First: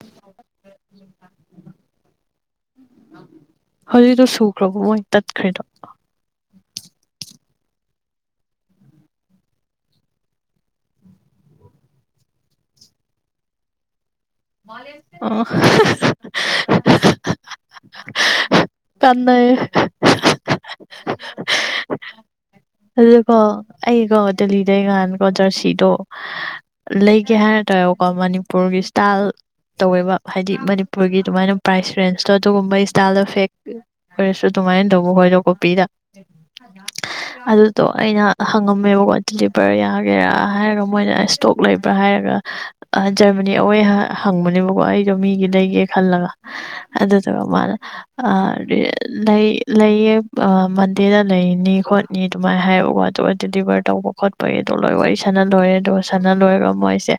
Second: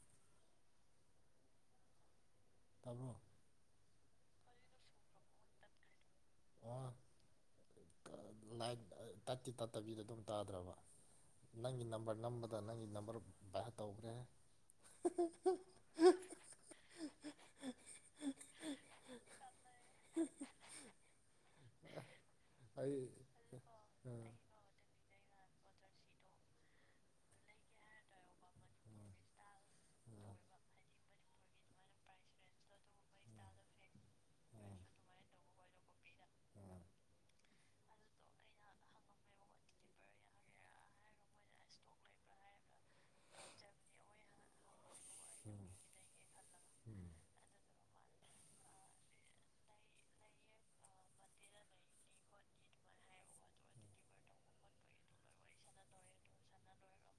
[unintelligible] ꯇꯥꯕ꯭ꯔꯣ ꯍꯧꯖꯤ ꯇꯁꯨꯣ ꯀ꯭ꯔꯣꯕꯣꯏ ꯇꯠꯈ꯭ꯔꯔꯤꯗꯣ ꯂꯥꯏꯠ ꯇꯠꯀꯤ ꯇꯠꯇꯕꯤꯗ ꯑꯗꯨꯝ ꯇꯥꯗ꯭ꯔꯕ ꯅꯪꯒꯤ ꯅꯝꯕꯔ ꯅꯝꯕꯗ ꯅꯪꯒꯤ ꯅꯝꯕꯔ ꯚꯥꯏ ꯇꯧꯈ꯭ꯔꯦ ꯑꯣ ꯀꯅꯥꯑ ꯑꯩ ꯑꯗꯨꯀꯣ ꯑꯩꯀꯣ ꯑꯥ ꯗꯂꯤꯗꯒꯥꯟ ꯣ ꯖꯔꯁꯤꯗꯣ ꯂꯩꯒꯦ ꯍꯥꯏꯔ ꯇꯥꯔꯦꯕꯀꯣ ꯃꯅꯤꯄꯨꯔꯒꯤ ꯎꯝ ꯏꯁꯇꯥꯏꯜ ꯇꯧꯋꯦꯕ ꯍꯥꯏꯗꯤ ꯃꯅꯤꯄꯨꯔꯒꯤ ꯑꯗꯨꯃꯥꯏꯅ ꯄ꯭ꯔꯥꯏꯁ ꯔꯦꯟꯁꯇꯣ ꯑꯗꯨꯒꯨꯝꯕ ꯏꯁꯇꯥꯏꯜꯗ ꯐꯦꯛ ꯑꯣꯏꯔꯁꯨ ꯑꯗꯨꯃꯥꯏꯅ ꯇꯧꯕ ꯈꯣꯏꯗꯣ ꯀꯣꯄꯤꯗ ꯑꯗꯨꯗꯣ ꯑꯩꯅ ꯍꯪꯉꯝꯃꯦꯕꯀꯣ ꯇꯗꯤꯂꯤꯕꯔ ꯌꯥꯒꯦꯔꯥ ꯍꯥꯏꯔꯒ ꯃꯣꯏꯅ ꯏꯁꯇꯣꯛ ꯂꯩꯕ꯭ꯔꯥ ꯍꯥꯏꯔꯒ ꯖꯔꯃꯅꯤ ꯑꯋꯦ ꯍꯪꯕꯅꯦꯕꯀꯣ ꯑꯩꯗꯣ ꯃꯤꯒꯤ ꯂꯩꯒꯦ ꯈꯜꯂꯒ ꯎꯝ ꯑꯗꯨꯗꯨꯒ ꯃꯥꯅ ꯂꯩ ꯂꯩꯌꯦ ꯃꯟꯗꯦꯗ ꯂꯩꯅꯤ ꯈꯣꯠꯅꯤ ꯅꯤ ꯑꯗꯨꯃꯥꯏꯅ ꯍꯥꯏꯌꯕꯀꯣ ꯑꯗꯨꯒ ꯗꯤꯂꯤꯚꯔ ꯇꯧꯕ ꯈꯣꯠꯄꯒꯤꯗꯣ ꯂꯣꯏ ꯋꯥꯔꯤ ꯁꯥꯟꯅ ꯂꯣꯏꯔꯦ ꯑꯗꯨꯒ ꯁꯥꯟꯅ ꯂꯣꯏꯔꯒ ꯃꯣꯏꯁꯦ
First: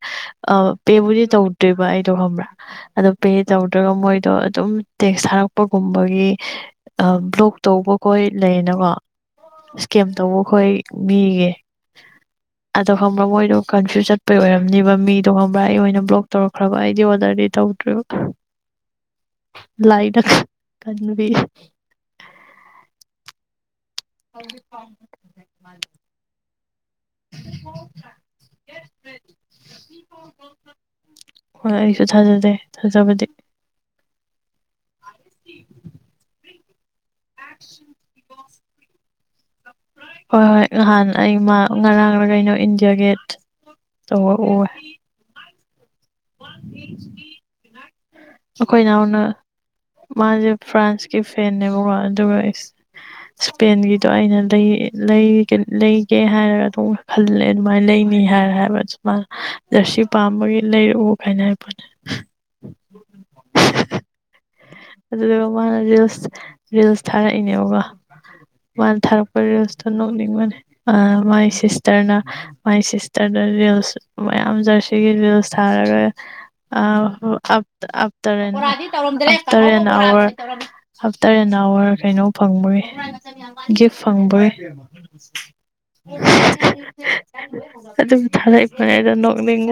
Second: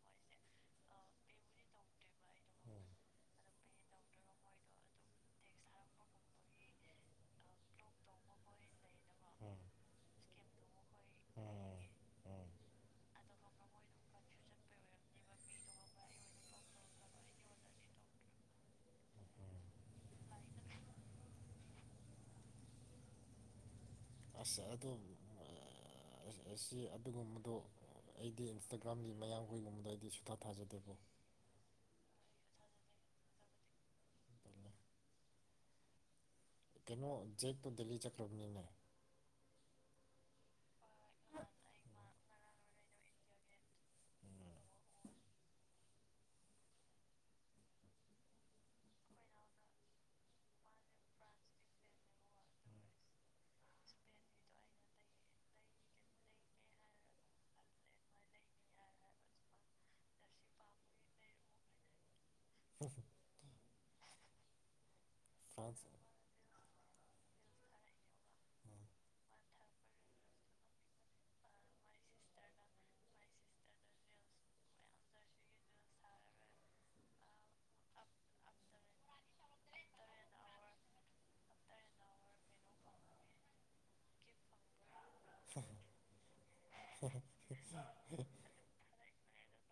ꯄꯦꯕꯨꯗꯤ ꯇꯧꯗꯣꯏꯕ ꯑꯩꯗꯣ ꯈꯪꯕ꯭ꯔꯥ ꯑꯗꯣ ꯄꯦ ꯇꯧꯗ꯭ꯔꯒ ꯃꯣꯏꯗꯣ ꯑꯗꯨꯝ ꯇꯦꯛꯁ ꯊꯥꯔꯛꯄꯒꯨꯝꯕꯒꯤ ꯕ꯭ꯂꯣꯛ ꯇꯧꯕꯈꯣꯏ ꯂꯩꯌꯦꯅꯀꯣ ꯎꯝ ꯀꯦꯝꯇꯧꯕ ꯑꯩꯈꯣꯏ ꯃꯤꯒꯤ ꯎꯝ ꯎꯝ ꯑꯗꯣ ꯈꯪꯕ꯭ꯔꯥ ꯃꯣꯏꯗꯣ ꯀꯟꯐ꯭ꯌꯨꯁ ꯆꯠꯄꯩ ꯑꯣꯏꯔꯝꯅꯤꯕ ꯃꯤꯗꯣ ꯈꯪꯕ꯭ꯔꯥ ꯑꯩ ꯑꯣꯏꯅ ꯕ꯭ꯂꯣꯛ ꯇꯧꯔꯛꯈ꯭ꯔꯕ ꯑꯩꯗꯤ ꯑꯣꯔꯗꯔꯗꯤ ꯇꯧꯗ꯭ ꯂꯥꯏꯅ ꯈꯟꯕꯤ ꯎꯝ [unintelligible] ꯑꯁꯤꯁꯤ ꯑꯗꯨꯒꯨꯝꯕꯗꯣ ꯑꯩꯗꯤ ꯏꯟꯁꯇꯥꯒ꯭ꯔꯥꯝꯒꯤ ꯃꯌꯥꯝ ꯀꯩꯒꯨꯝꯕꯗꯣ ꯑꯩꯗꯤ ꯁꯨꯊꯥ ꯊꯥꯖꯗꯦꯕꯣ ꯊꯖꯕꯗꯤ ꯇꯜꯂꯦ ꯀꯩꯅꯣ ꯖꯦꯛꯇꯨ ꯗꯦꯜꯂꯤ ꯆꯠꯈ꯭ꯔꯕꯅꯤꯅꯦ ꯍꯣꯏ ꯍꯣꯏ ꯅꯍꯥꯟ ꯑꯩꯃ ꯉꯔꯥꯡꯗ ꯀꯩꯅꯣ ꯏꯟꯗꯤꯌꯥ ꯒꯦꯠ ꯇꯧꯕ ꯎꯋꯦ ꯑꯩꯈꯣꯏ ꯅꯅꯥꯍꯎꯅ ꯃꯥꯁꯦ ꯐ꯭ꯔꯥꯟꯁꯀꯤ ꯐꯦꯟꯅꯦꯕꯀꯣ ꯑꯗꯨꯒ ꯏꯁꯄꯦꯟꯒꯤꯗꯣ ꯑꯩꯅ ꯂꯩꯒꯦ ꯍꯥꯏꯔꯒ ꯑꯗꯨꯝ ꯈꯜꯂꯦ ꯑꯗꯨꯃꯥꯏꯅ ꯂꯩꯅꯤ ꯍꯥꯏꯔ ꯍꯥꯏꯕꯃꯅ ꯖꯔꯁꯤ ꯄꯥꯝꯕꯒꯤ ꯂꯩ ꯀꯥꯏꯅꯕꯅꯦ ꯎꯝ ꯑꯗꯨ ꯍꯃꯅ ꯐ꯭ꯔꯥꯟꯁ ꯁꯦ ꯔꯤꯜꯁ ꯊꯥꯔꯛꯏꯅꯦꯕꯀ ꯃꯥꯅ ꯊꯥꯔꯛꯄ ꯔꯤꯜꯁꯇꯣ ꯅꯣꯛꯅꯤꯡꯕꯅꯦ ꯃꯥꯏ ꯁꯤꯁꯇꯔꯅ ꯃꯥꯏ ꯁꯤꯁꯇꯔꯗ ꯔꯤꯜꯁ ꯃꯌꯥꯝ ꯖꯔꯁꯤꯒꯤ ꯔꯤꯜꯁ ꯁꯥꯔꯔꯣꯏꯇꯇꯔ ꯑꯦ ꯑꯋꯥ ꯑꯞꯇꯔ ꯑꯦꯟ ꯑꯋꯥꯔ ꯀꯩꯅꯣ ꯐꯪꯕꯣꯏ ꯒꯤꯐ ꯐꯪꯕꯣꯏ ꯑꯗꯨꯕꯨ ꯊꯔ ꯐꯅꯦꯗ ꯦꯡ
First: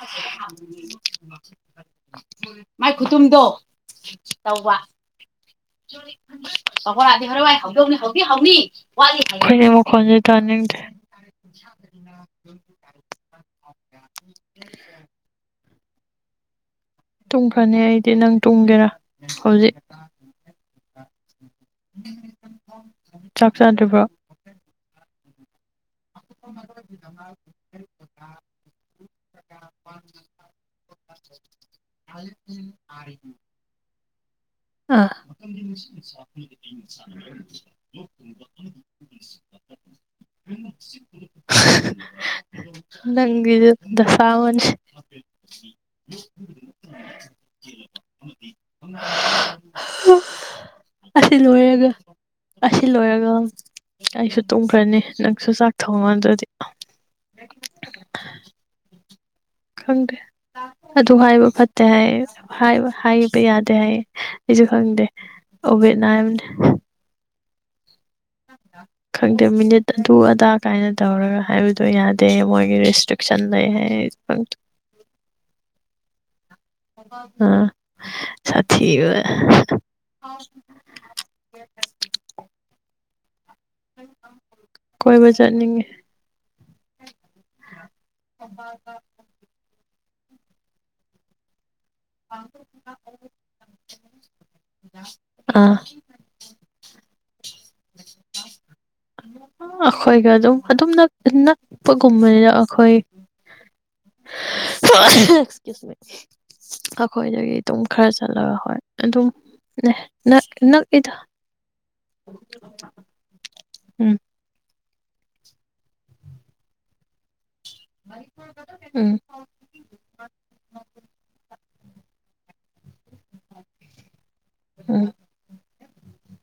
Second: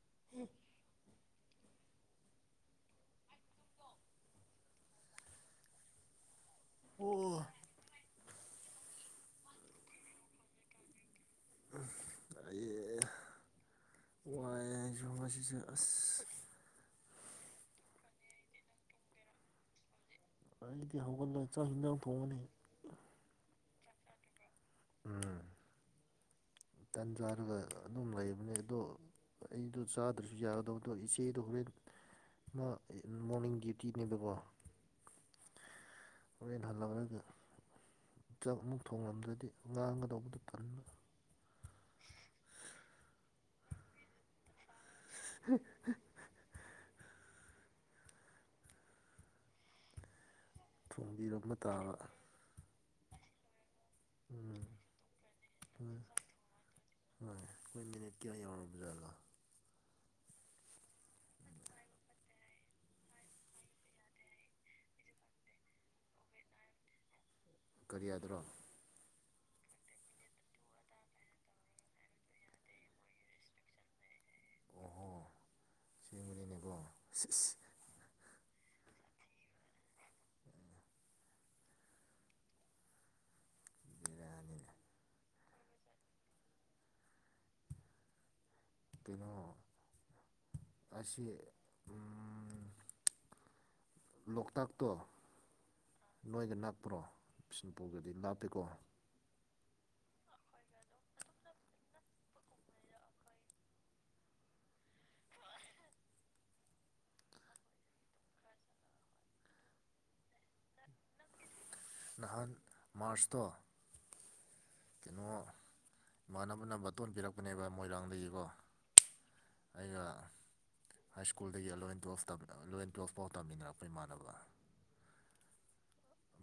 [unintelligible] ꯃꯥꯏ ꯈꯨꯇꯨꯝꯗꯣ ꯇꯧꯕ ꯈ ꯁꯒꯣ ꯑꯣ ꯑꯗꯤꯔ ꯍꯥꯏ ꯍꯕ ꯍ ꯑꯩꯈꯣꯏꯅꯦ ꯃꯈꯨꯣꯟꯁꯦ ꯇꯥꯅꯤꯡꯗ꯭ꯔꯦ ꯑꯩ [unintelligible] ꯌꯁꯤꯁꯨ ꯑꯁ ꯇꯨꯡꯈ꯭ꯔꯅꯤ ꯑꯩꯗꯤ ꯅꯪ ꯇꯨꯝꯒꯦꯔꯥ ꯍꯧꯖꯤꯛ ꯑꯗꯤ ꯍꯧꯒꯜ ꯂ ꯆ ꯏꯟꯅ ꯐꯣꯅꯦ ꯆꯥꯟꯗ꯭ꯔꯤꯕꯨꯔ ꯎꯝ ꯇꯟ ꯆꯥꯔꯒ ꯑꯗꯨꯝ ꯂꯩꯕꯅꯦ ꯑꯗꯣ ꯑꯩꯗꯣ ꯆꯥꯗ꯭ꯔꯁꯨ ꯌꯥꯒꯗꯧꯕꯗꯣ ꯏꯆꯦꯗꯣ ꯍꯣꯔꯦꯟ ꯃꯣꯔꯅꯤꯡ ꯗ꯭ꯌꯨꯇꯤ ꯅꯅꯤꯕꯒꯣ ꯑ ꯍꯜꯂꯛꯑꯒ ꯆꯥꯛ ꯑꯃꯨꯛ ꯊꯣꯡꯂꯝꯗ꯭ꯔꯗꯤ ꯉꯥꯡꯒꯗꯧꯕꯗꯣ ꯇꯟꯕ ꯂꯩ ꯒꯤ ꯗꯁꯥꯥꯎꯟ ꯎ [unintelligible] [unintelligible] ꯑꯁꯤ ꯊꯣꯡꯕꯤꯔꯝꯕ ꯂꯣꯏꯔꯒ ꯇꯥꯕ ꯑꯁꯤ ꯂꯣꯏꯔꯒ ꯑꯩꯁꯨ ꯎꯝ ꯇꯨꯝꯈ꯭ꯔꯅꯤ ꯅꯪꯁꯨ ꯆꯥꯛ ꯍꯣꯏ ꯊꯣꯡꯉꯣ ꯑꯗꯨꯗꯤ ꯍꯣꯏ ꯑꯩꯈꯣꯏ ꯃꯤꯅꯤꯠ ꯀꯌꯥ ꯌꯧꯔꯕꯖꯥꯠꯂꯣ ꯈꯪꯗꯦ ꯑꯗꯨ ꯍꯥꯏꯕ ꯐꯠꯇꯦ ꯍꯥꯏꯌꯦ ꯍꯥꯏꯕ ꯌꯥꯗꯦ ꯍꯥꯏꯌꯦ ꯑꯩꯁꯨ ꯈꯪꯗꯦ ꯑꯣꯕꯦꯠꯅ ꯍꯥꯏꯕꯅꯤ ꯀꯔꯤꯌꯥꯗ꯭ꯔ ꯈꯪꯗꯦ ꯃꯤꯅꯤꯠ ꯑꯗꯨ ꯑꯗꯥ ꯀꯥꯏꯅ ꯇꯧꯔꯒ ꯍꯥꯏꯕꯗꯣ ꯌꯥꯗꯦ ꯃꯣꯏꯒꯤ ꯔꯦꯁꯇ꯭ꯔꯤꯛꯁꯟ ꯂꯩ ꯍꯥꯏ ꯑꯣꯍꯣ ꯁꯦꯡꯕꯅꯤꯅꯦꯀꯣ ꯍ ꯑ ꯁꯤꯁ ꯑ ꯊ ꯕꯦꯔꯥꯅꯤꯅꯦ ꯑꯣꯏꯣꯏꯕ ꯆꯠꯅꯤꯡꯉꯦ ꯀꯩꯅꯣ ꯑꯁꯤꯁ ꯑ ꯂꯣꯛꯇꯥꯛꯇꯣ ꯑꯥ ꯅꯣꯏꯒꯤ ꯅꯥꯄꯥꯛ ꯍꯥꯞꯄ꯭ꯔꯣ ꯁꯤꯟꯄꯨꯒꯗꯤ ꯂꯥꯞꯄꯤꯦꯀꯣ ꯑꯩꯈꯣꯏꯒ ꯑꯗꯨꯝ ꯑꯗꯨꯝ ꯅꯛꯄꯒꯨꯝꯕꯅꯤꯅ ꯑꯩꯈꯣꯏ ꯑꯩꯈꯣꯏꯗꯒꯤ ꯑꯗꯨꯝ ꯈꯔ ꯆꯠꯂꯒ ꯍꯣꯏ ꯑꯗꯨꯝ ꯅꯛꯏꯗ ꯅꯍꯥꯟ ꯃꯥꯔꯁꯇꯣ ꯎꯝ ꯀꯩꯅꯣ ꯏꯃꯥꯟꯅꯕꯅ ꯕꯇꯣꯟ ꯄꯤꯔꯛꯄ ꯄꯅꯦꯕ ꯃꯣꯏꯔꯥꯡꯗꯒꯤꯀꯣ ꯎꯝ ꯑꯩꯒ ꯍꯥꯏ ꯁ꯭ꯀꯨꯜꯗꯒꯤ ꯑꯦꯂꯕꯦꯟ ꯇꯨꯋꯜꯞ ꯑꯦꯂꯚꯦꯟ ꯇꯨꯌꯦꯜꯐ ꯐꯥꯎ ꯇꯝꯃꯤꯟꯅꯔꯛꯄ ꯏꯃꯥꯟꯅꯕ ꯎꯝ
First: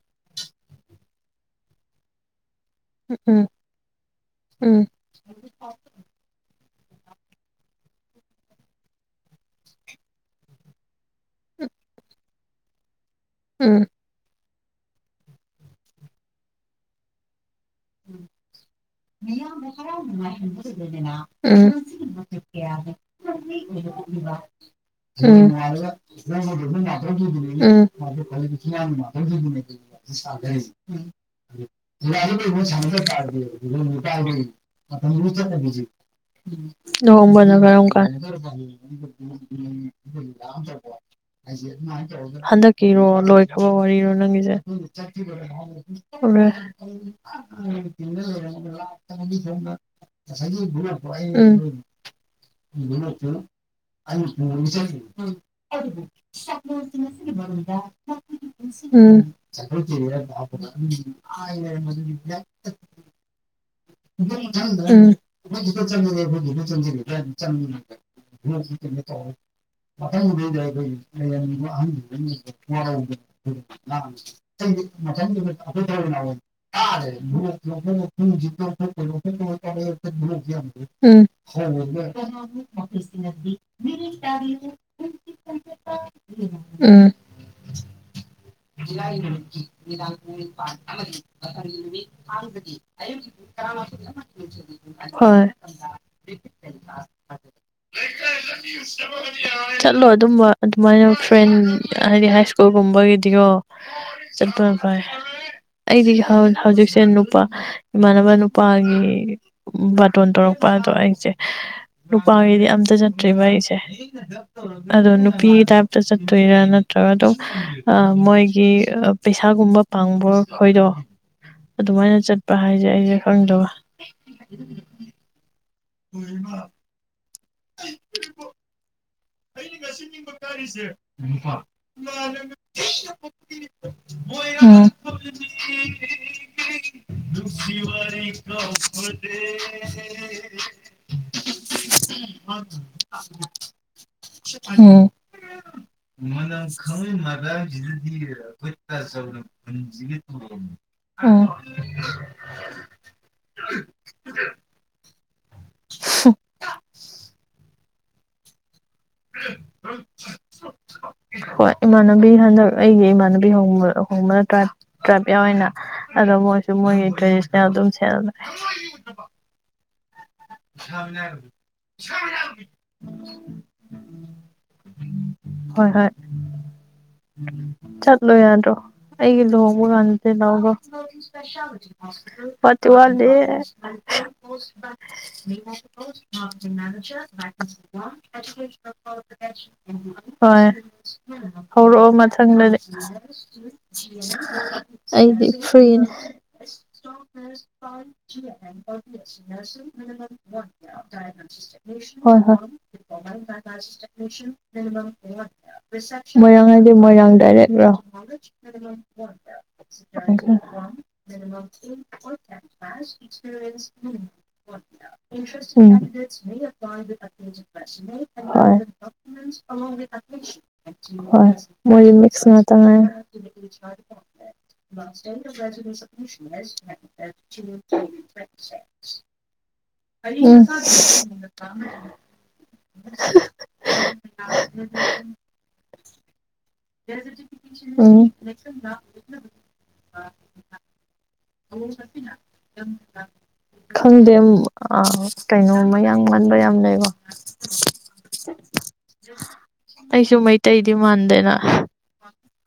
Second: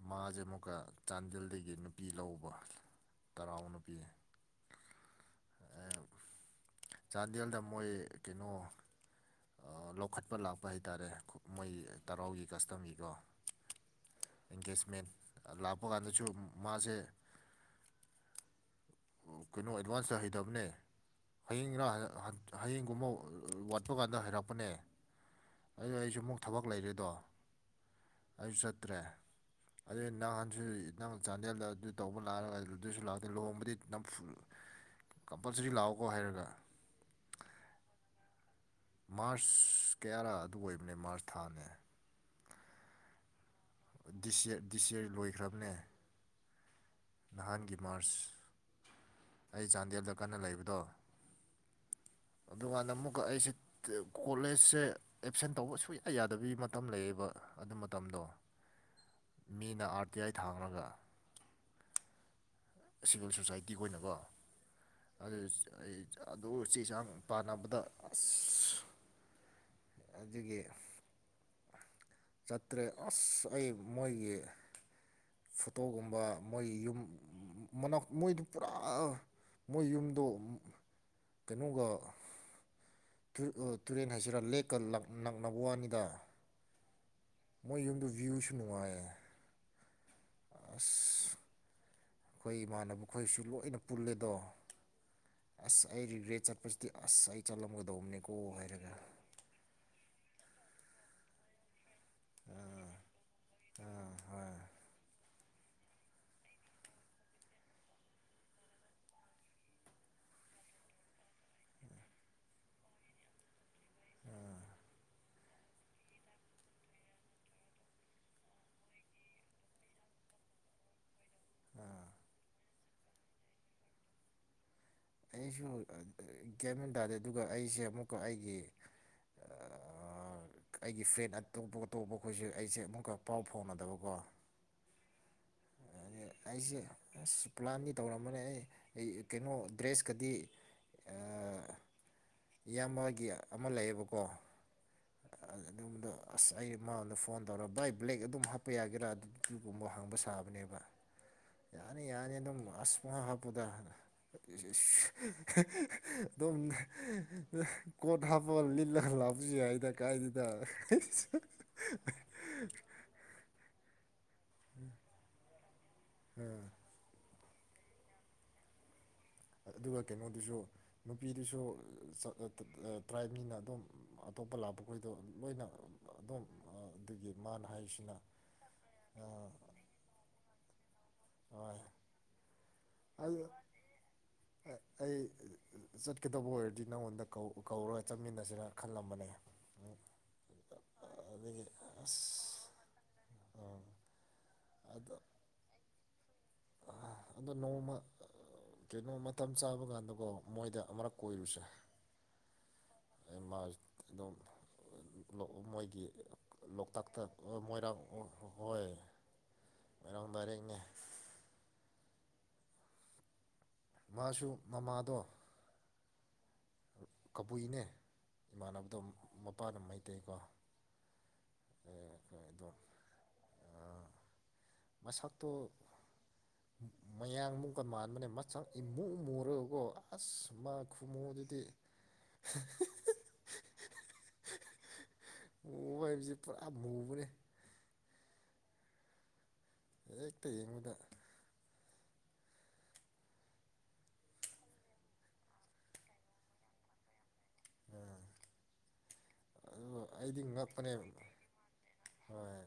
ꯃꯥꯁꯦ ꯑꯃꯨꯛꯀ ꯆꯥꯟꯗꯦꯜꯗꯒꯤ ꯅꯨꯄꯤ ꯂꯧꯕ ꯎꯝ ꯇꯔꯥꯎ ꯅꯨꯄꯤ ꯎꯝ ꯆꯥꯟꯗꯦꯜꯗ ꯃꯣꯏ ꯀꯩꯅꯣ ꯂꯧꯈꯠꯄ ꯂꯥꯛꯄ ꯍꯥꯏꯇꯥꯔꯦ ꯃꯣꯏ ꯇꯔꯥꯎꯒꯤ ꯀꯁꯇꯕꯤꯀꯣ ꯎꯝ ꯑꯦꯡꯒꯦꯖꯃꯦꯟ ꯂꯥꯛꯄ ꯀꯥꯟꯗꯁꯨ ꯃꯥꯁꯦ ꯎꯝ ꯀꯩꯅꯣ ꯑꯦꯗꯚꯥꯟꯁꯇ ꯍꯩꯇꯕꯅꯦ ꯍꯌꯦꯡꯔ ꯍꯌꯦꯡꯒꯨꯝꯕ ꯋꯥꯠꯄ ꯀꯥꯟꯗ ꯍꯩꯔꯛꯄꯅꯦ ꯑꯝ ꯑꯗꯨ ꯑꯩꯁꯨ ꯑꯃꯨꯛ ꯊꯕꯛ ꯂꯩꯔꯦꯗꯣ ꯑꯩꯁꯨ ꯆꯠꯇ꯭ꯔꯦ ꯑꯗꯨ ꯅꯍꯥꯟꯁꯨ ꯅꯪ ꯆꯥꯟꯗꯦꯜꯗ ꯑꯗꯨ ꯇꯧꯕ [unintelligible] ꯂꯥꯛꯑꯒ ꯁꯥꯟꯗ ꯑꯗꯨꯁꯨ ꯀꯥ ꯂꯥꯛꯇꯦ ꯂꯨꯍꯣꯡꯕꯗꯤ ꯅꯝꯐꯨ ꯀꯝꯄꯜꯁꯔꯤ ꯂꯥꯛꯑꯣꯀꯣ ꯍꯥꯏꯔꯒ ꯍꯣꯝꯕꯅꯒꯔꯝ ꯀꯥꯟ ꯎꯝ ꯃꯥꯔꯁ ꯀꯌꯥꯔꯥ ꯑꯗꯨ ꯑꯣꯏꯕꯅꯦ ꯃꯥꯔꯁ ꯊꯥꯅꯦ ꯍꯟꯗꯛꯀꯤꯔꯣ ꯂꯣꯏ [unintelligible] ꯋꯥꯔꯤꯔꯣ ꯗꯤꯁ ꯅꯪꯒꯤꯁꯦ ꯌꯔ ꯗꯤꯁ ꯌꯔ ꯂꯣꯏꯈ꯭ꯔꯕꯅꯦ ꯑꯣ ꯎꯝ ꯅꯍꯥꯟꯒꯤ ꯃꯥꯔꯁ ꯑꯩ ꯆꯥꯟꯗꯦꯜꯗ ꯀꯟꯅ ꯂꯩꯕꯗꯣ ꯑꯗꯨꯀꯥꯟꯗ ꯑꯃꯨꯛꯀ ꯑꯩꯁꯦ ꯀꯣꯂꯦꯖꯁꯦ ꯑꯦꯞꯁꯦꯟ ꯇꯧꯕ ꯁꯨꯡꯌꯥ ꯌꯥꯗꯕꯒꯤ ꯃꯇꯝ ꯂꯩꯌꯦꯕ ꯑꯗꯨ ꯃꯇꯝꯗꯣ ꯃꯤꯅ ꯑꯥꯔ ꯇꯤ ꯑꯥꯏ ꯊꯥꯡꯂꯒ ꯆ꯭ꯔ ꯑ ꯁꯤꯚꯤꯜ ꯁꯣꯁꯥꯏꯇꯤ ꯑꯣꯏꯅꯀꯣ ꯑꯗꯨ ꯗ ꯑꯩ ꯆꯪꯦ ꯑꯗꯨ ꯑꯩꯈꯣꯏ ꯗ ꯆꯦ ꯆꯥꯡ ꯄꯥꯅꯕꯗ ꯆꯪꯁꯤꯜꯜꯂꯤꯅꯣ ꯑꯁ ꯇꯧ ꯑꯗꯨꯒꯤ ꯃꯪꯗ ꯑꯩꯈꯣꯏ ꯑꯍ ꯃꯊ ꯆꯠꯇ꯭ꯔꯦ ꯑꯁ ꯑꯩ ꯃꯣꯏꯒꯤ ꯐꯣꯇꯣꯒꯨꯝꯕ ꯃꯣꯏ ꯌꯨꯝ ꯃꯅꯥꯛ ꯃꯣꯏꯗꯨ ꯄꯨꯔꯥ ꯃꯣꯏ ꯌꯨꯝꯗꯣ ꯀꯩꯅꯣꯒ ꯇꯨꯔꯦꯟ ꯍꯥꯏꯁꯤꯔꯥ ꯂꯦꯛꯀ ꯅꯛꯅꯕ ꯋꯥꯅꯤꯗ [unintelligible] [unintelligible] ꯔꯦ ꯎꯝ ꯃꯣꯏ ꯌꯨꯝꯗ ꯚ꯭ꯌꯨꯁꯨ ꯅꯨꯡꯉꯥꯏꯌꯦ ꯏ ꯎ ꯑꯁ ꯄꯅꯤ ꯑꯩꯈꯣꯏ ꯏꯃꯥꯟꯅꯕ ꯈꯣꯏꯁꯨ ꯂꯣꯏꯅ ꯄꯨꯜꯂꯦꯗꯣ ꯑꯁ ꯑꯩ ꯔꯤꯒ꯭ꯔꯦꯠ ꯆꯠꯄꯁꯤꯗꯤ ꯑꯁ ꯑꯩ ꯆꯠꯂꯝꯒꯗꯧꯕꯅꯤꯀꯣ ꯍꯥꯏꯔꯒ [inaudible] ꯂꯣ ꯑꯗꯨꯝꯕ ꯑꯗꯨꯃꯥꯏꯅ ꯐ꯭ꯔꯦꯟ ꯍꯥꯏꯗꯤ ꯍꯥꯏ ꯁ꯭ꯀꯨꯜꯒꯨꯝꯕꯒꯤꯗꯤꯀꯣ ꯆꯠꯄꯅ ꯐꯩ ꯑꯩꯗꯤ ꯍꯧꯖꯤꯛꯁꯦ ꯅꯨꯄꯥ ꯏꯃꯥꯟꯅꯕ ꯅꯨꯄꯥꯒꯤ ꯕꯥꯇꯣꯟ ꯇꯧꯔꯛꯄ ꯑꯗꯣ ꯑꯩꯁꯦ ꯅꯨꯄꯥꯒꯤꯗꯤ ꯑꯝꯇ ꯆꯠꯇ꯭ꯔꯤꯕ ꯑꯩꯁꯦ ꯑꯗꯣ ꯅꯨꯄꯤ ꯇꯥꯏꯞꯇ ꯆꯠꯇꯣꯏꯔꯥ ꯅꯠꯇ꯭ꯔꯒ ꯑꯗꯨꯝ ꯃꯣꯏꯒꯤ ꯄꯩꯁꯥꯒꯨꯝꯕ ꯄꯥꯡꯕ ꯈꯣꯏꯗꯣ ꯑꯗꯨꯃꯥꯏꯅ ꯆꯠꯄ ꯍꯥꯏꯁꯦ ꯑꯩꯁꯦ ꯈꯪꯗꯕ ꯍ ꯍꯕ ꯑꯗꯨꯒ ꯑꯩꯁꯦ ꯑꯃꯨꯛꯀ ꯑꯩꯒꯤ ꯑꯩꯅ ꯉꯁꯤꯕ ꯀꯥꯔꯤꯁꯦ ꯑꯩꯒꯤ ꯐ꯭ꯔꯦꯟ ꯑꯇꯣꯞ ꯑꯇꯣꯞꯄ ꯑꯩꯈꯣꯏꯁꯦ ꯑꯩꯁꯦ ꯑꯃꯨꯛꯀ ꯄꯥꯎ ꯐꯥꯎꯅꯗꯕꯀꯣ ꯑꯩꯁꯦ ꯑꯁ ꯄ꯭ꯂꯥꯟꯗꯤ ꯇꯧꯔꯝꯕꯅꯦ ꯑꯩ ꯑꯩ ꯀꯩꯅꯣ ꯗ꯭ꯔꯦꯁꯀꯗꯤ ꯏꯌꯥꯝꯕꯒꯤ ꯑꯃ ꯂꯩꯌꯦꯕꯀꯣ ꯑꯗꯨꯝꯕꯗꯣ ꯎ ꯑꯁ ꯃꯅꯝ ꯑꯩ ꯈꯪꯉꯤ ꯃꯉꯣꯟꯗ ꯐꯣꯟ ꯇꯧꯔ ꯚꯥꯏ ꯕ꯭ꯂꯦꯛ ꯑꯗꯨꯝ ꯍꯥꯞꯄ ꯃꯔꯥꯡꯁꯤꯗꯗꯤꯈꯣꯏ ꯌꯥꯒꯦꯔꯥ ꯆꯥꯎꯅ ꯑꯗꯨꯒꯨꯝꯕ ꯍꯪꯕ ꯁꯥꯕꯅꯦꯕ ꯌꯥꯅꯤ ꯌꯥꯅꯤ ꯁ ꯑꯗꯨꯣꯝ ꯀꯣ ꯊ ꯍꯕꯣ ꯂꯂ ꯍꯣꯏ ꯏꯃꯥꯟꯅꯕꯤ ꯍꯟꯗꯛ ꯑꯩꯒꯤ ꯏꯃꯥꯟꯅꯕꯤꯕ ꯍꯣꯡꯕ ꯇ꯭ꯔꯞ ꯇ꯭ꯔꯞ ꯌꯥꯎ ꯑꯣꯏꯅ ꯑꯗꯣ ꯑ ꯃꯣꯏꯁꯨ ꯃꯣꯏꯒꯤꯟꯇꯔꯦꯁ ꯑꯗꯨꯝ ꯁꯦꯦ ꯑꯗꯨꯒ ꯀꯩꯅꯣꯗꯨꯁꯨ ꯅꯨꯄꯤꯗꯨꯁꯨ ꯇ꯭ꯔꯥꯏꯞꯅꯤꯅ ꯑꯗꯨꯝ ꯑꯇꯣꯞꯄ ꯂꯥꯛꯄ ꯈꯣꯏꯗꯣ ꯂꯣꯏꯅ ꯍꯣꯏ ꯍꯣꯏ ꯑꯗꯨꯝ ꯑꯗꯨꯒꯤ ꯃꯥꯅ ꯍꯥꯏꯔꯤꯁꯤꯅ ꯆꯠꯂꯣ ꯌꯥꯗ꯭ꯔꯣ ꯍꯣꯏ [unintelligible] ꯇ ꯋꯥꯂꯦ ꯑꯗꯨ ꯑ- ꯍꯣꯁꯕ ꯑꯩ ꯆꯠꯀꯗꯕ ꯑꯣꯏꯔꯗꯤ ꯅꯪꯉꯣꯟꯗ ꯀꯧ- ꯀꯧꯔꯒ ꯆꯠꯃꯤꯟꯅꯁꯤꯔ ꯈꯜꯂꯝꯕꯅꯦ ꯍꯣꯏ ꯑꯗꯒꯤ ꯍꯧꯔꯛꯑꯣ ꯑꯁ ꯃꯊꯪꯗꯗꯤ ꯑ, ꯑꯗꯣ ꯑꯩꯗꯤ ꯐ꯭ꯔꯤꯅꯦ ꯑꯗꯣ ꯅꯣꯡꯃ ꯀꯩꯅꯣ ꯃꯇꯝ ꯆꯥꯕ ꯀꯥꯟꯗꯀꯣ [unintelligible] ꯃꯣꯏꯗ ꯑꯃꯔꯛ ꯀꯣꯏꯔꯨꯁꯦ ꯍꯣꯏ ꯍꯣꯏ ꯑꯦ ꯃꯥ ꯑꯗꯨꯝ ꯂꯣ- ꯃꯣꯏꯒꯤ ꯃꯣꯏꯔꯥꯡ ꯍꯥꯏꯗꯤ ꯂꯣꯛꯇꯥꯛꯇ ꯃꯣꯏꯔꯥꯡ ꯑ, ꯗꯥꯏꯔꯦꯛ꯭ꯔꯣ ꯃꯣꯏꯔꯥꯡ ꯍꯣꯏ ꯃꯣꯏꯔꯥꯡ ꯗꯥꯏꯔꯦꯛꯅꯦ [unintelligible] ꯃꯥꯁꯨ ꯃꯃꯥꯗꯣ ꯎꯝ ꯀꯕꯨꯏꯅꯦ ꯏꯃꯥꯟꯅꯕꯗꯣ ꯃꯄꯥꯅ ꯍꯣꯏ ꯃꯩꯇꯩꯀꯣ ꯍꯣꯏ ꯃꯣꯔ ꯃꯤꯛꯁ ꯉ ꯑꯗꯣ ꯇꯉꯥꯏꯦ ꯃꯁꯛꯇꯣ ꯃꯌꯥꯡꯃꯨꯛꯀ ꯃꯥꯟꯕꯅꯦ ꯃꯁꯛ ꯏꯃꯨ ꯃꯨꯔꯒꯀꯣ ꯑ ꯑꯁ ꯃꯥ ꯈꯨꯃꯨꯗꯨꯗꯤ ꯃꯨꯕ ꯍꯥꯏꯕꯁꯤ ꯄꯨꯔꯥ ꯃꯨꯕꯅꯦ [unintelligible] [inaudible] [unintelligible] ꯎꯝ꯫ [unintelligible] ꯑꯦꯛꯇ ꯌꯦꯡꯕꯗ ꯈꯪꯗꯦ ꯑꯩ ꯀꯩꯅꯣꯃ ꯌꯥꯡ ꯃꯟꯕ ꯌꯥꯝ ꯂꯩꯕ ꯑꯗꯨꯒ ꯑꯩꯁꯨ ꯑꯩꯗꯤ ꯉꯛꯄꯅꯦ ꯃꯩꯇꯩꯗꯤ ꯃꯥꯟꯗꯦꯅ ꯍꯣꯏ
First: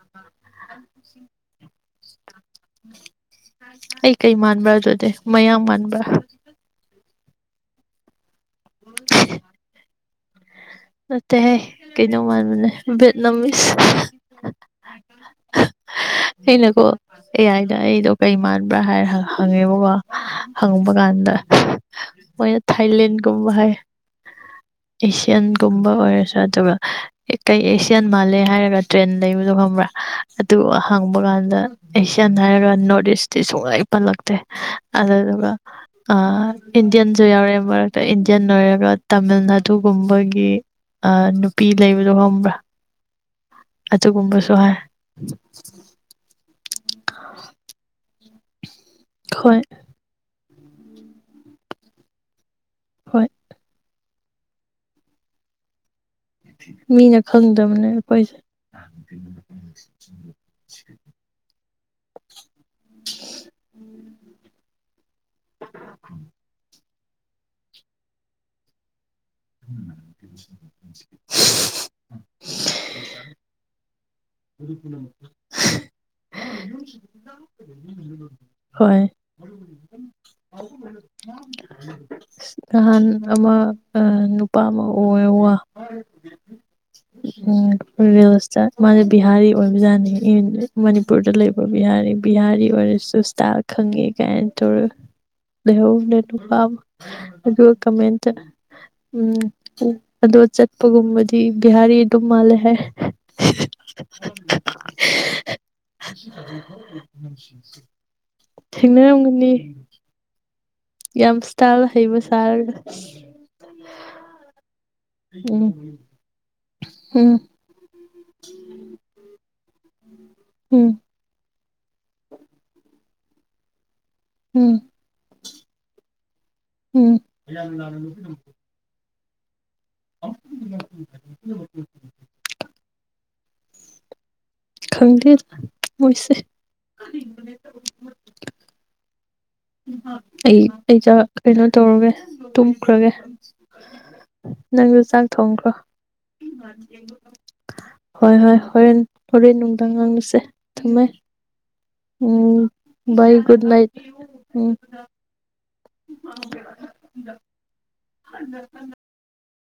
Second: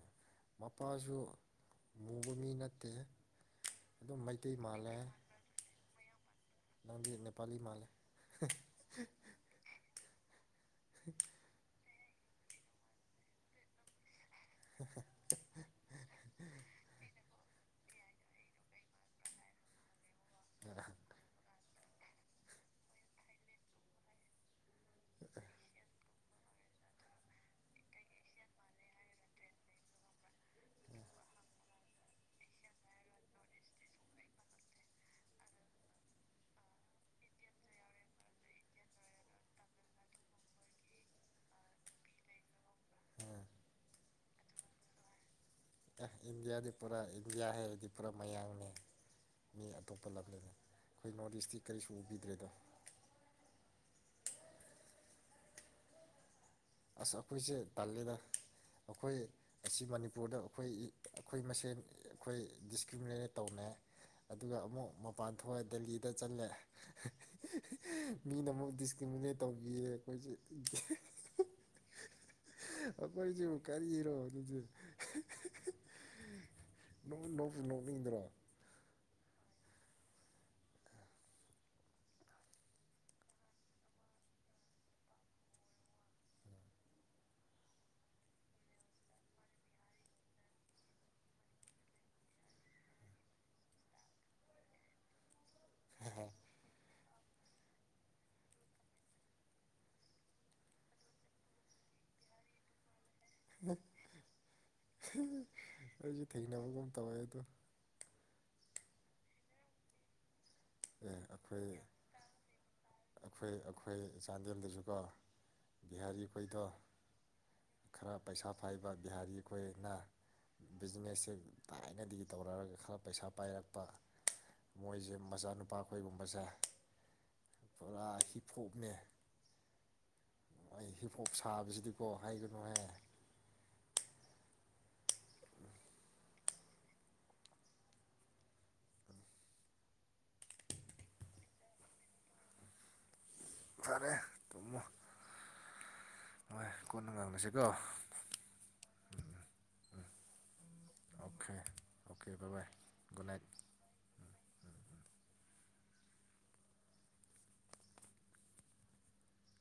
ꯃꯄꯥꯁꯨ ꯃꯨꯕ ꯃꯤ ꯅꯠꯇꯦ ꯑꯩ ꯑꯗꯨꯝ ꯀꯩ ꯃꯩꯇꯩ ꯃꯥꯟꯕ꯭ꯔꯥ ꯃꯥꯜꯂꯦ ꯑꯗꯨꯗꯤ ꯃꯌꯥꯡ ꯃꯥꯟꯕ꯭ꯔꯥ? ꯄꯥꯂꯤ ꯃꯥꯂꯦ꯫ [unintelligible] ꯅꯠꯇꯦꯍꯦ! ꯀꯩꯩꯅꯣ ꯃꯥꯟꯕꯅꯦ ꯚꯦꯠꯅꯥꯃꯤꯁ꯫ ꯑꯩꯅꯀꯣ ꯑꯦ ꯌꯥꯏꯗꯣ ꯑꯩꯗꯣ ꯀꯩ ꯃꯥꯟꯕ꯭ꯔꯥ ꯍꯥꯏꯔ ꯍꯪꯉꯦꯕꯀꯣ ꯍꯪꯕ ꯀꯥꯟꯗ ꯃꯣꯏꯅ ꯊꯥꯏꯂꯦꯟꯒꯨꯝꯕ ꯍꯥꯏ ꯑꯦꯁꯤꯌꯥꯟ ꯒꯨꯝꯕ ꯑꯣꯏꯔꯁꯨ ꯑꯗꯨꯒ ꯀꯩ ꯑꯦꯁꯤꯌꯥꯟ ꯃꯥꯜꯂꯦ ꯍꯥꯏꯔꯒ ꯇ꯭ꯔꯦꯟ ꯂꯩꯕꯗꯣ ꯈꯪꯕ꯭ꯔꯥ ꯑꯗꯨ ꯑꯍꯥꯡꯕ ꯀꯥꯟꯗ ꯑꯦꯁꯤꯌꯥꯟ ꯍꯥꯏꯔꯒ ꯅꯣꯔꯠ ꯏꯁꯇꯤ ꯁꯨꯡꯂꯩ ꯄꯜꯂꯛꯇꯦ ꯑꯗꯨꯗꯨꯒ ꯏꯟꯗꯤꯌꯟꯁꯨ ꯌꯥꯎꯔꯛꯑꯦ ꯃꯔꯛꯇ ꯏꯟꯗꯤꯌꯟ ꯑꯣꯏꯔꯒ ꯇꯥꯃꯤꯜ ꯅꯥꯗꯨꯒꯨꯝꯕꯒꯤ ꯅꯨꯄꯤ ꯂꯩꯕꯗꯣ ꯈꯪꯕ꯭ꯔꯥ ꯑꯗꯨꯒꯨꯝꯕꯁꯨ ꯍꯥꯏ ꯫ ꯗꯤꯗꯦ ꯄꯨꯔꯥ ꯏꯟꯗꯤꯌꯥ ꯍꯥꯏꯔꯗꯤ ꯄꯨꯔꯥ ꯃꯌꯥꯡꯅꯤ꯫ ꯍꯣꯏ ꯃꯤ ꯑꯇꯣꯞꯄ ꯂꯝꯗꯒꯤ ꯑꯩꯈꯣꯏ ꯅꯣꯔꯠ ꯏꯁꯀꯤ ꯀꯔꯤꯁꯨ ꯎꯕꯤꯗ꯭ꯔꯦꯗꯣ ꯍꯣꯏ꯫ ꯑꯁ ꯃꯤꯅ ꯑꯩꯈꯣꯏꯁꯦ ꯈꯪꯗꯕꯅꯦ ꯇꯜꯂꯦꯗ ꯑꯩꯈꯣꯏꯁꯦ ꯑꯩꯈꯣꯏ ꯑꯁꯤ ꯃꯅꯤꯄꯨꯔꯗ ꯑꯩꯈꯣꯏ ꯑꯩꯈꯣꯏ ꯃꯁꯦꯟ ꯑꯩꯈꯣꯏ ꯗꯤꯁꯀ꯭ꯔꯤꯃꯤꯅꯦꯠ ꯇꯧꯅꯩ ꯑꯗꯨꯒ ꯑꯃꯨꯛ ꯃꯄꯥꯟ ꯊꯣꯛꯑꯦ ꯗꯦꯜꯂꯤꯗ ꯆꯠꯂꯦ ꯃꯤꯅ ꯑꯃꯨꯛ ꯗꯤꯁ [unintelligible] ꯇꯧꯈꯤꯌꯦ ꯑꯩꯈꯣꯏꯁꯦ ꯑꯈꯣꯏ ꯁꯤꯕꯨ ꯀꯔꯤꯔꯣ? ꯑꯗꯨꯗꯤ ꯅꯣꯛꯄꯨ ꯅꯣꯛꯅꯤꯡꯗ꯭ꯔꯣ [unintelligible] ꯍꯣꯏ꯫ ꯅꯍꯥꯟ ꯑꯃ ꯑꯥ ꯅꯨꯄꯥ ꯑꯃ ꯑꯣꯏ ꯋꯥ ꯎꯝ ꯔꯤꯜꯁꯇ ꯃꯥꯁꯦ ꯕꯤꯍꯥꯔꯤ ꯑꯣꯏꯕꯖꯥꯠꯅꯤ ꯃꯅꯤꯄꯨꯔꯗ ꯂꯩꯕ ꯕꯤꯍꯥꯔꯤ ꯕꯤꯍꯥꯔꯤ ꯑꯣꯏꯔꯁꯨ ꯏꯁꯇꯥꯜ ꯈꯪꯉꯦ ꯀꯥꯏꯅ ꯇꯧꯔꯒ ꯂꯩꯍꯧ ꯅꯨꯄꯥ ꯑꯗꯨꯒ ꯀꯃꯦꯟꯇ ꯎꯝ ꯑꯗꯣ ꯆꯠꯄꯒꯨꯝꯕꯗꯤ ꯕꯤꯍꯥꯔꯤ ꯑꯗꯨꯝ ꯃꯥꯜꯂꯦ ꯍꯥꯏꯌꯦ꯫ ꯑꯩꯁꯨ ꯊꯦꯡꯅꯕꯒꯨꯝ ꯇꯣꯏ ꯑꯗꯣ ꯫ ꯊꯦꯡꯅꯔꯝꯒꯅꯤ ꯑꯦ ꯌꯥꯝ ꯑꯩꯈꯣꯏ ꯁꯇꯥꯏꯜ ꯍꯩꯕ ꯁꯥꯔꯒ ꯑꯩꯈꯣꯏ ꯑꯩꯈꯣꯏ ꯆꯥꯟꯗꯦꯜꯗꯁꯨꯀꯣ ꯎꯝ ꯕꯤꯍꯥꯔꯤ ꯑꯩꯈꯣꯏꯗꯣ ꯎꯝ ꯈꯔ ꯄꯩꯁꯥ ꯐꯥꯏꯕ ꯕꯤꯍꯥꯔꯤ ꯑꯩꯈꯣꯏꯅ ꯎꯝ ꯕꯤꯖꯤꯅꯦꯁꯁꯦ ꯊꯥꯏꯅꯗꯒꯤ ꯇꯧꯔꯛꯑꯒ ꯈꯔ ꯄꯩꯁꯥ ꯄꯥꯏꯔꯛꯄ ꯎꯝ ꯃꯣꯏꯁꯦ ꯃꯆꯥꯅꯨꯄꯥ ꯑꯩꯈꯣꯏꯒꯨꯝꯕꯁꯦ ꯎꯝ ꯄꯨꯔꯥ ꯍꯤꯞꯀꯣꯞꯅꯦ ꯑꯩ ꯍꯤꯄꯣꯛꯞ ꯁꯥꯕꯁꯤꯗꯤꯀꯣ ꯍꯥꯏꯒꯅꯨ ꯍꯥꯏ ꯈꯪꯗꯦꯗ ꯃꯣꯏꯁꯦ ꯑꯩ ꯑꯩꯗ ꯀꯩꯅꯣ ꯇꯧꯔꯒꯦ ꯇꯨꯝꯈ꯭ꯔꯒꯦ ꯐꯔꯦ ꯇꯨꯝꯃꯣ ꯅꯪꯁꯨ ꯆꯥꯛ ꯊꯣꯡꯈ꯭ꯔꯣ ꯍꯣꯏ ꯀꯣꯟꯅ ꯉꯥꯡꯅꯁꯤꯀꯣ ꯍꯣꯏ ꯍꯣꯏ ꯍꯣꯔꯦꯟ ꯍꯣꯔꯦꯟ ꯅꯨꯡꯗꯥꯡ ꯉꯥꯡꯂꯨꯁꯦ ꯊꯨꯝꯃꯦ ꯑꯣꯀꯦ ꯑꯣꯀꯦ ꯕꯥꯏ ꯎꯝ ꯕꯥꯏ ꯒꯨꯗ ꯏ ꯨꯗ ꯅꯥꯏꯠ ꯎꯝ ꯍ ꯍꯅ ꯊ